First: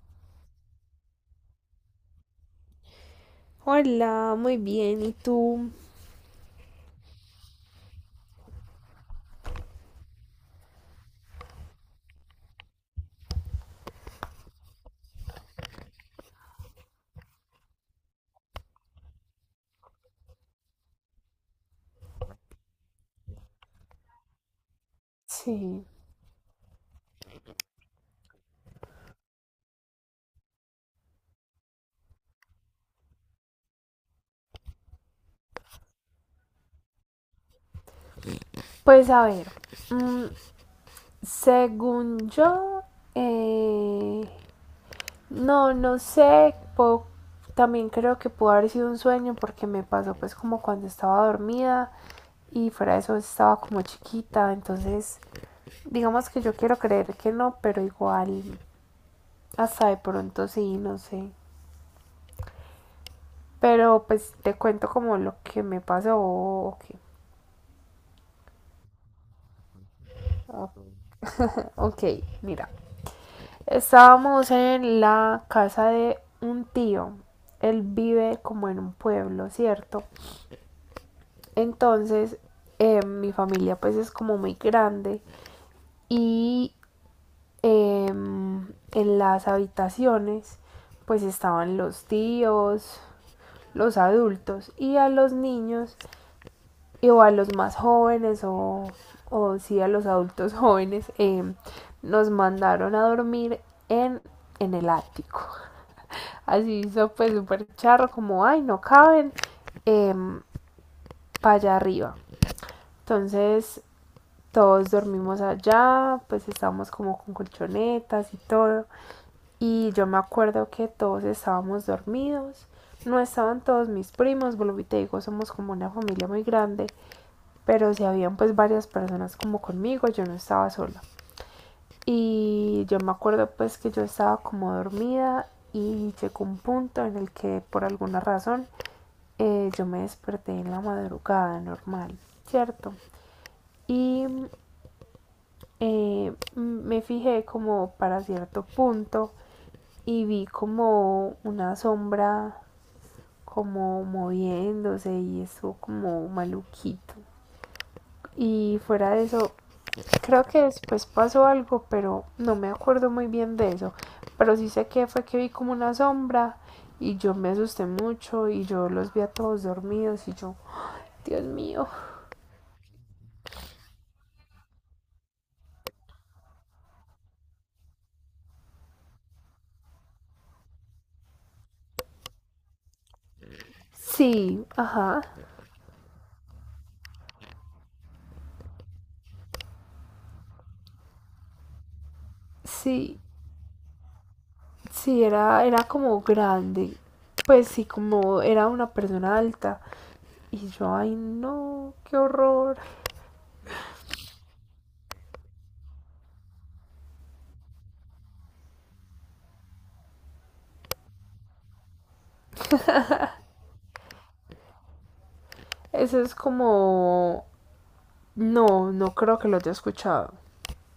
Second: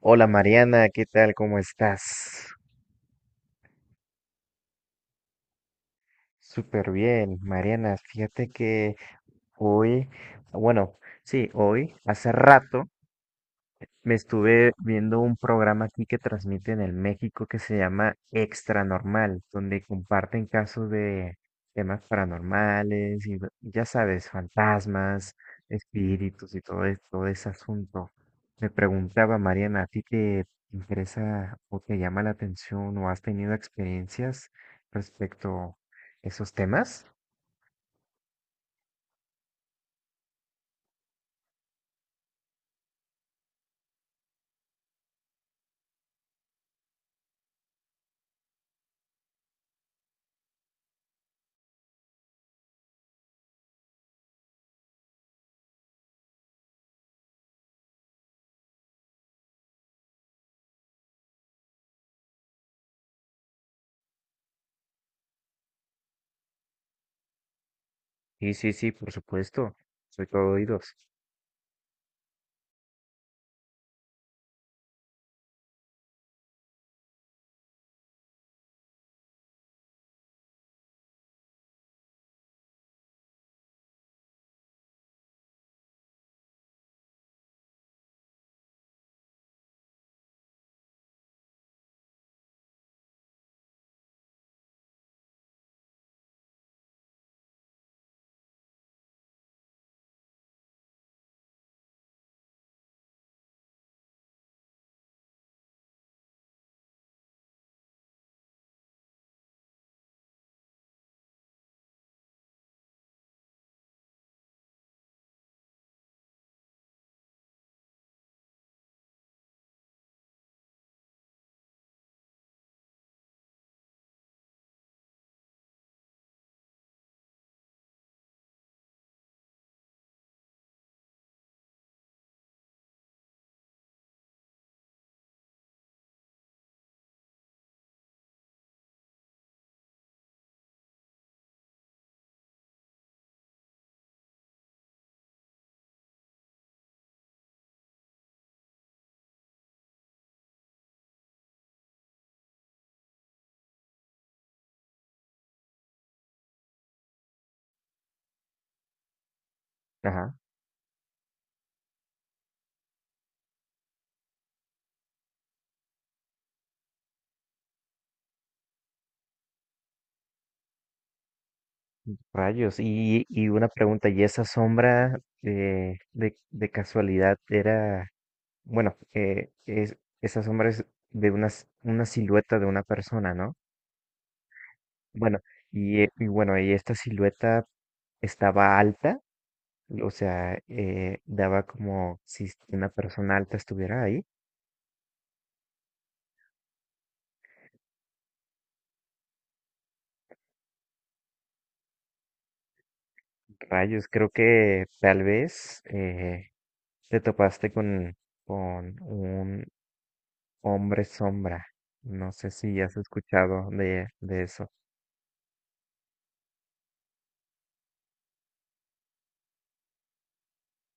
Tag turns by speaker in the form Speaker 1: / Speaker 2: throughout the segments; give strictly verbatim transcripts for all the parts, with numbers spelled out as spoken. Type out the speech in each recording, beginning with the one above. Speaker 1: Hola, Mariana, ¿qué tal? ¿Cómo estás?
Speaker 2: Hola, muy bien. ¿Y tú?
Speaker 1: Súper bien, Mariana. Fíjate que hoy, bueno, sí, hoy, hace rato, me estuve viendo un programa aquí que transmiten en México que se llama Extra Normal, donde comparten casos de temas paranormales y ve- ya sabes, fantasmas,
Speaker 2: Sí,
Speaker 1: espíritus y todo, es- todo ese asunto. Me preguntaba, Mariana, ¿a ti te interesa o te llama la atención o has tenido experiencias respecto a esos temas?
Speaker 2: pues a ver, mm, según yo, eh, no, no sé, puedo- también creo que pudo haber sido un sueño porque me pasó pues como cuando estaba dormida y fuera de eso estaba como chiquita, entonces digamos que yo quiero creer que no, pero igual hasta de pronto sí, no sé. Pero pues te cuento como lo que me pasó. Ok,
Speaker 1: Sí, sí, sí, por supuesto. Soy todo oídos.
Speaker 2: ok, mira. Estábamos en la casa de un tío. Él vive como en un pueblo, ¿cierto? Entonces, eh, mi familia pues es como muy grande y eh, en las habitaciones pues estaban los tíos, los adultos y a los niños y o a los más jóvenes o, o sí a los adultos jóvenes, eh, nos mandaron a dormir en, en el ático. Así hizo pues súper charro, como, ay, no caben, eh, para allá arriba. Entonces todos dormimos allá, pues estábamos como con colchonetas y todo. Y yo me acuerdo que todos estábamos dormidos. No estaban todos mis primos, volví te digo, somos como una familia muy grande, pero sí habían pues varias personas como conmigo, yo no estaba sola. Y yo me acuerdo pues que yo estaba como dormida y llegó un punto en el que por alguna razón eh, yo me desperté en la madrugada normal, ¿cierto? Y eh, me fijé como para cierto punto y vi como una sombra como moviéndose y estuvo como maluquito. Y fuera de eso,
Speaker 1: Ajá.
Speaker 2: creo que después pasó algo, pero no me acuerdo muy bien de eso. Pero sí sé que fue que vi como una sombra y yo me asusté mucho y yo los vi a todos dormidos y yo, Dios mío.
Speaker 1: Rayos, y, y una pregunta, ¿y esa sombra eh, de, de casualidad era, bueno, eh, es, esa sombra es de una, s- una silueta de una persona, ¿no?
Speaker 2: Sí, ajá.
Speaker 1: Bueno, y, eh, y bueno, y esta silueta estaba alta, o sea, eh, daba como si una
Speaker 2: Sí,
Speaker 1: persona alta estuviera ahí.
Speaker 2: sí, era, era como grande. Pues sí, como era una persona alta. Y yo, ay no, qué horror.
Speaker 1: Rayos, creo que tal vez eh, te topaste con, con Hombre Sombra. No sé si has escuchado de, de eso.
Speaker 2: Eso es como... No, no creo que lo haya escuchado.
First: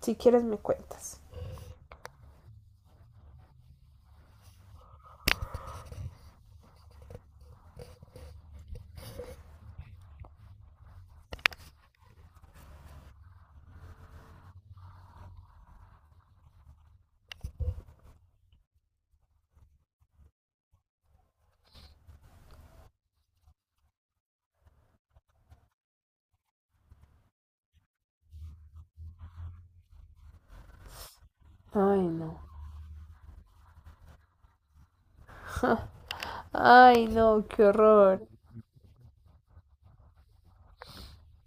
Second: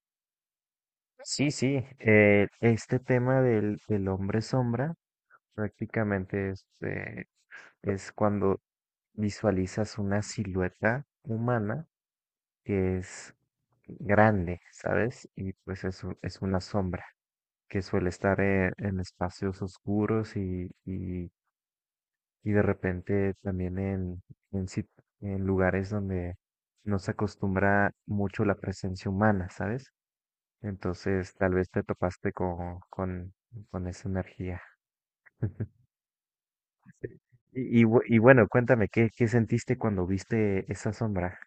Speaker 2: Si quieres me cuentas.
Speaker 1: Sí, sí, eh, este tema del, del hombre sombra prácticamente es, eh, es cuando visualizas una silueta humana que es grande, ¿sabes? Y pues es, u- es una sombra que suele estar eh, en espacios oscuros y, y y de repente también en, en, sit- en lugares donde no se acostumbra mucho la presencia humana, ¿sabes? Entonces tal vez te
Speaker 2: Ay
Speaker 1: topaste
Speaker 2: no.
Speaker 1: con, con, con esa energía.
Speaker 2: Ay, no, qué
Speaker 1: Y, y bu- y
Speaker 2: horror.
Speaker 1: bueno, cuéntame, ¿qué, ¿qué sentiste cuando viste esa sombra?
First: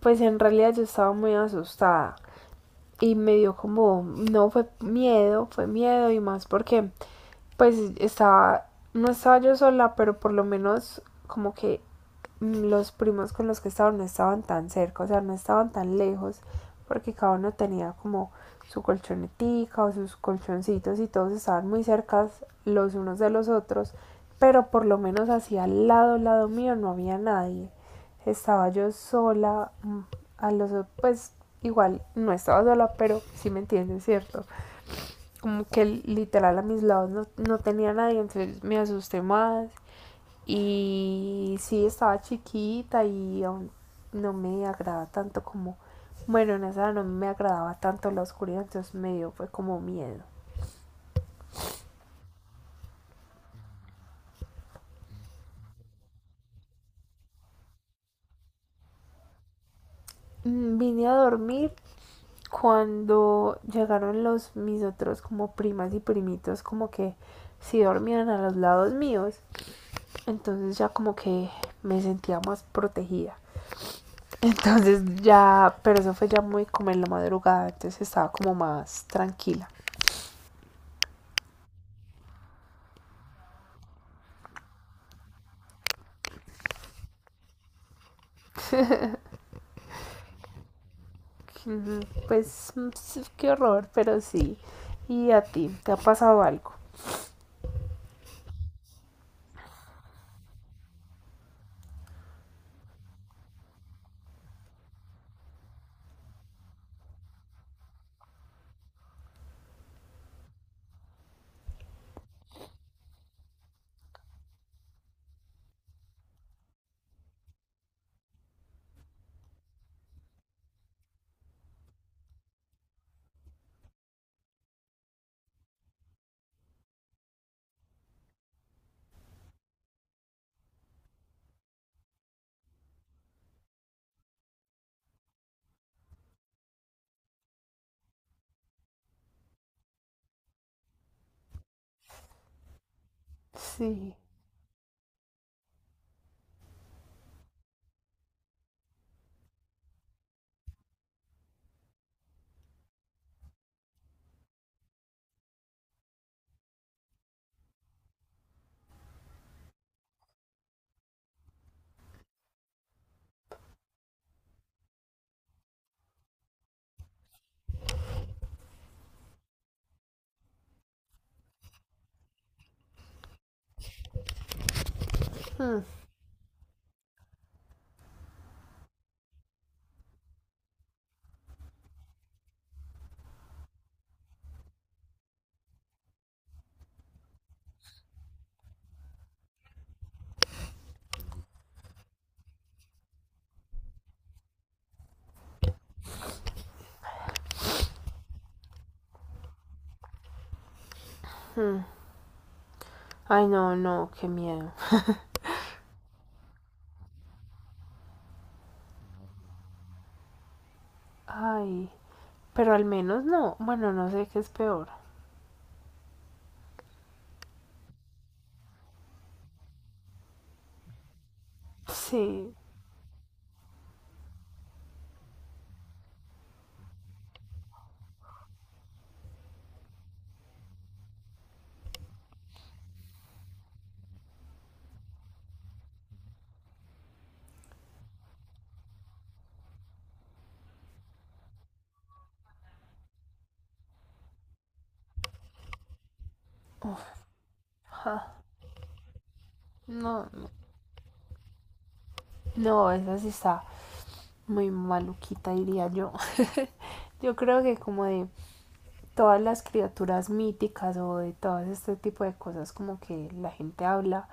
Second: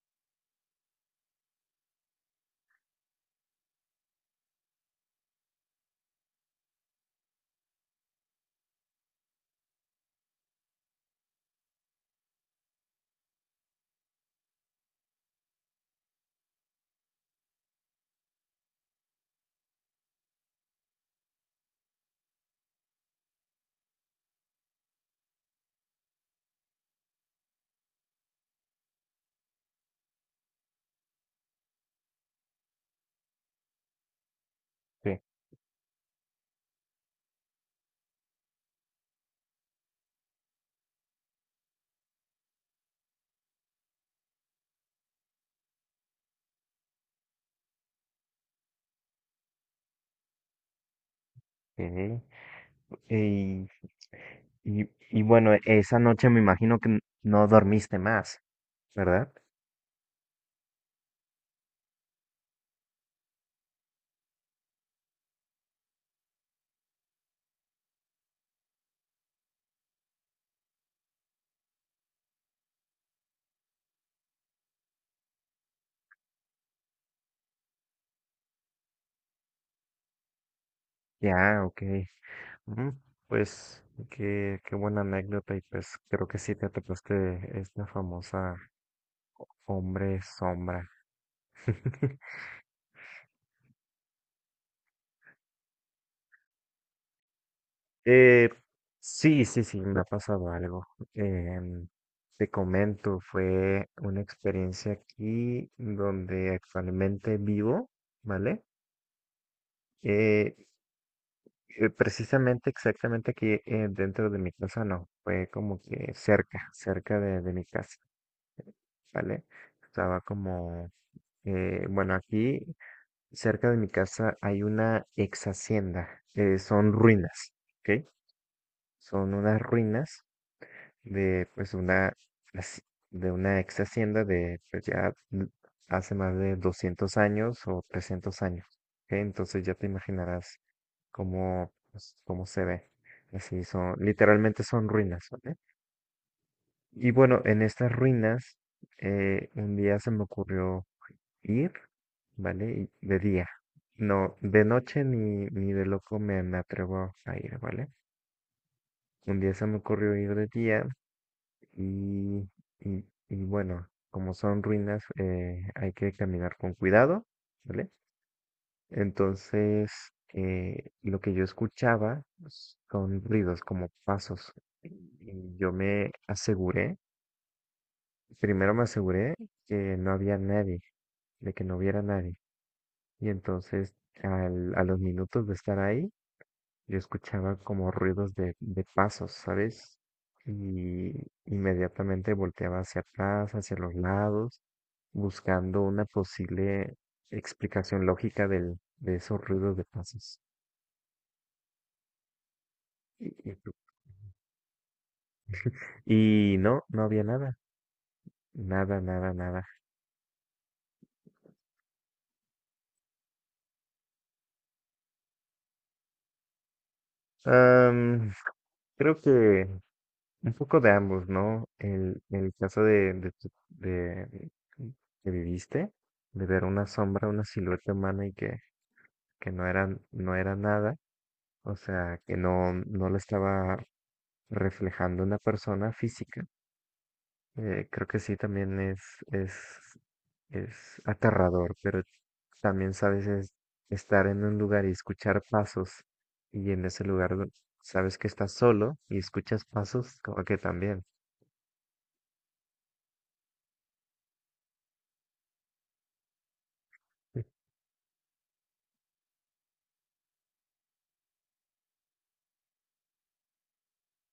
Speaker 2: Pues en realidad yo estaba muy asustada y me dio como, no fue miedo, fue miedo y más porque pues estaba, no estaba yo sola, pero por lo menos como que los primos con los que estaban no estaban tan cerca, o sea, no estaban tan lejos, porque cada uno tenía como su colchonetica o sus colchoncitos y todos estaban muy cerca los unos de los otros, pero por lo menos hacia al lado, al lado mío no había nadie. Estaba yo sola, mm, a los pues igual no estaba sola, pero sí me entienden, ¿cierto?
Speaker 1: Sí.
Speaker 2: Como que literal a mis lados no, no tenía nadie, entonces me asusté más y sí, estaba chiquita y aún no me agradaba tanto como, bueno, en esa no me agradaba tanto la oscuridad, entonces me dio fue como miedo.
Speaker 1: Ok. Y, y, y bueno, esa noche me imagino que n- no dormiste más, ¿verdad?
Speaker 2: Mm, Vine a dormir cuando llegaron los mis otros como primas y primitos como que sí dormían a los lados míos, entonces ya como que me sentía más protegida. Entonces ya, pero eso fue ya muy como en la madrugada, entonces estaba como más tranquila.
Speaker 1: Ya, ok. Ujú, pues qué, qué buena anécdota y pues creo que sí te topaste esta famosa hombre sombra.
Speaker 2: Mm, Pues mm, sí, qué horror, pero sí. ¿Y a ti? ¿Te ha pasado algo?
Speaker 1: Eh, sí, sí, sí, me ha pasado algo. Em, te comento, fue una experiencia aquí donde actualmente vivo, ¿vale? Eh, eh, precisamente, exactamente aquí eh, dentro de mi casa, no, fue como que cerca, cerca de, de mi casa, ¿vale? Estaba como Eh, bueno, aquí cerca de mi casa hay una ex hacienda. Eh, son ruinas, ¿ok? Son unas ruinas de pues una haci- de una ex hacienda de pues ya mm, hace más de doscientos años o trescientos años, ¿ok? Entonces ya te imaginarás cómo pues, cómo se ve. Así son,
Speaker 2: Sí.
Speaker 1: literalmente son ruinas, ¿vale? Y bueno, en estas ruinas eh, un día se me ocurrió ir, ¿vale? Y de día. No, de noche ni, ni de loco me, me atrevo a ir, ¿vale? Un día se me ocurrió ir de día y, y, y bueno, como son ruinas, eh, hay que caminar con cuidado, ¿vale? Entonces, eh, lo que yo escuchaba pues, son ruidos como pasos. Y yo me aseguré, primero me aseguré que no había nadie, de que no hubiera nadie. Y entonces, al- a los minutos de estar ahí, yo escuchaba como ruidos de, de pasos, ¿sabes? Y inmediatamente volteaba hacia atrás, hacia los lados, buscando una posible explicación lógica del, de esos ruidos de pasos. Y,
Speaker 2: Ay,
Speaker 1: y-
Speaker 2: no, no, qué miedo.
Speaker 1: y no, no había nada, nada, nada, nada.
Speaker 2: Ay, pero al menos no. Bueno, no sé qué es peor.
Speaker 1: Am, creo que un poco de ambos, ¿no? El, el
Speaker 2: Sí.
Speaker 1: caso de, de, tu- de- mm, que viviste, de ver una sombra, una silueta humana y que, que no era, no era nada, o sea, que no, no lo estaba reflejando una persona física. Eh, creo que sí, también es, es, es aterrador, pero también sabes es estar en un lugar y escuchar pasos y en
Speaker 2: Uf,
Speaker 1: ese lugar do- sabes que
Speaker 2: ja.
Speaker 1: estás solo y escuchas pasos,
Speaker 2: No,
Speaker 1: como
Speaker 2: no,
Speaker 1: que también.
Speaker 2: no, esa sí está muy maluquita, diría yo. Yo creo que como de todas las criaturas míticas o de todo este tipo de cosas como que la gente habla,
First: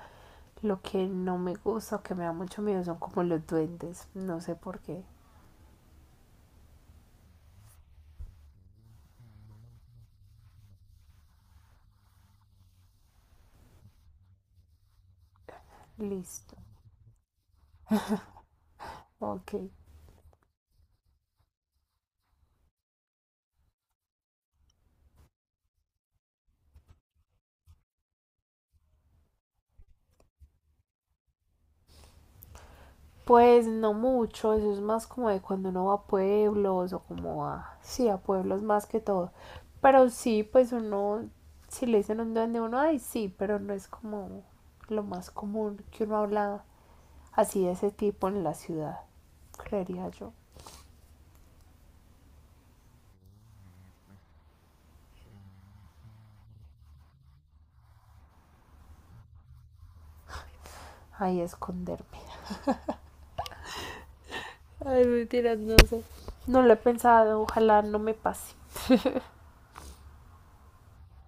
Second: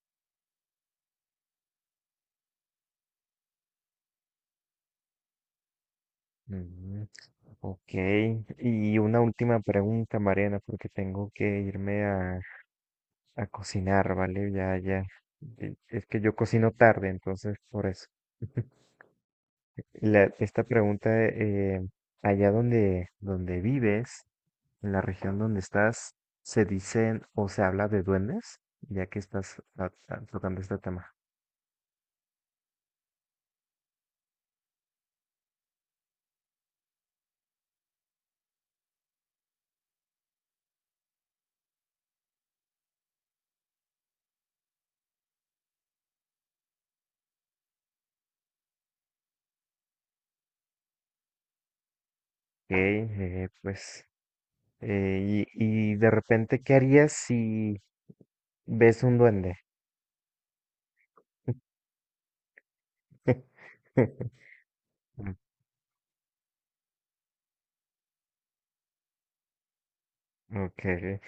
Speaker 2: lo que no me gusta o que me da mucho miedo son como los duendes. No sé por qué.
Speaker 1: Mm, ok. Y una última pregunta, Mariana, porque tengo que irme a, a cocinar, ¿vale? Ya, ya. Eh, es que yo
Speaker 2: Listo,
Speaker 1: cocino tarde, entonces por eso.
Speaker 2: ok.
Speaker 1: La- esta pregunta, eh, allá donde, donde vives, en la región donde estás se dicen o se habla de duendes, ya que estás a- a- tocando este tema.
Speaker 2: Pues no mucho, eso es más como de cuando uno va a pueblos o como a, sí, a pueblos más que todo. Pero sí, pues uno, si le dicen un duende, uno, ay, sí, pero no es como lo más común que uno habla así de ese tipo en la ciudad, creería yo.
Speaker 1: Ok, eh, pues, eh, y, y de repente, ¿qué harías si ves un duende?
Speaker 2: Ahí esconderme. Ay,
Speaker 1: Mm,
Speaker 2: mentiras, no sé. No lo he pensado, ojalá no me pase.
Speaker 1: okay,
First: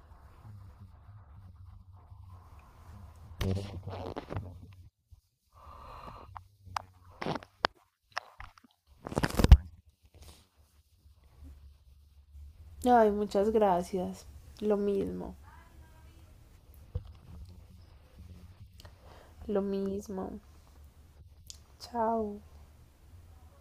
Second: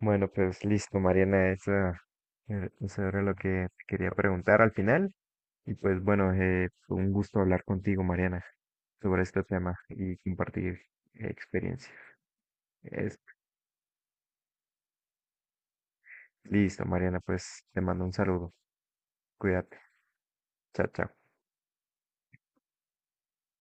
Speaker 1: bueno, pues listo, Mariana, eso, eh, eso era lo que te quería preguntar al final. Y pues bueno, eh, fue un gusto hablar contigo, Mariana, sobre este tema y compartir experiencias.
Speaker 2: Ay,
Speaker 1: Es-
Speaker 2: muchas gracias. Lo mismo,
Speaker 1: Listo, Mariana, pues te mando un saludo.
Speaker 2: lo
Speaker 1: Cuídate.
Speaker 2: mismo.
Speaker 1: Chao, chao.
Speaker 2: Chao.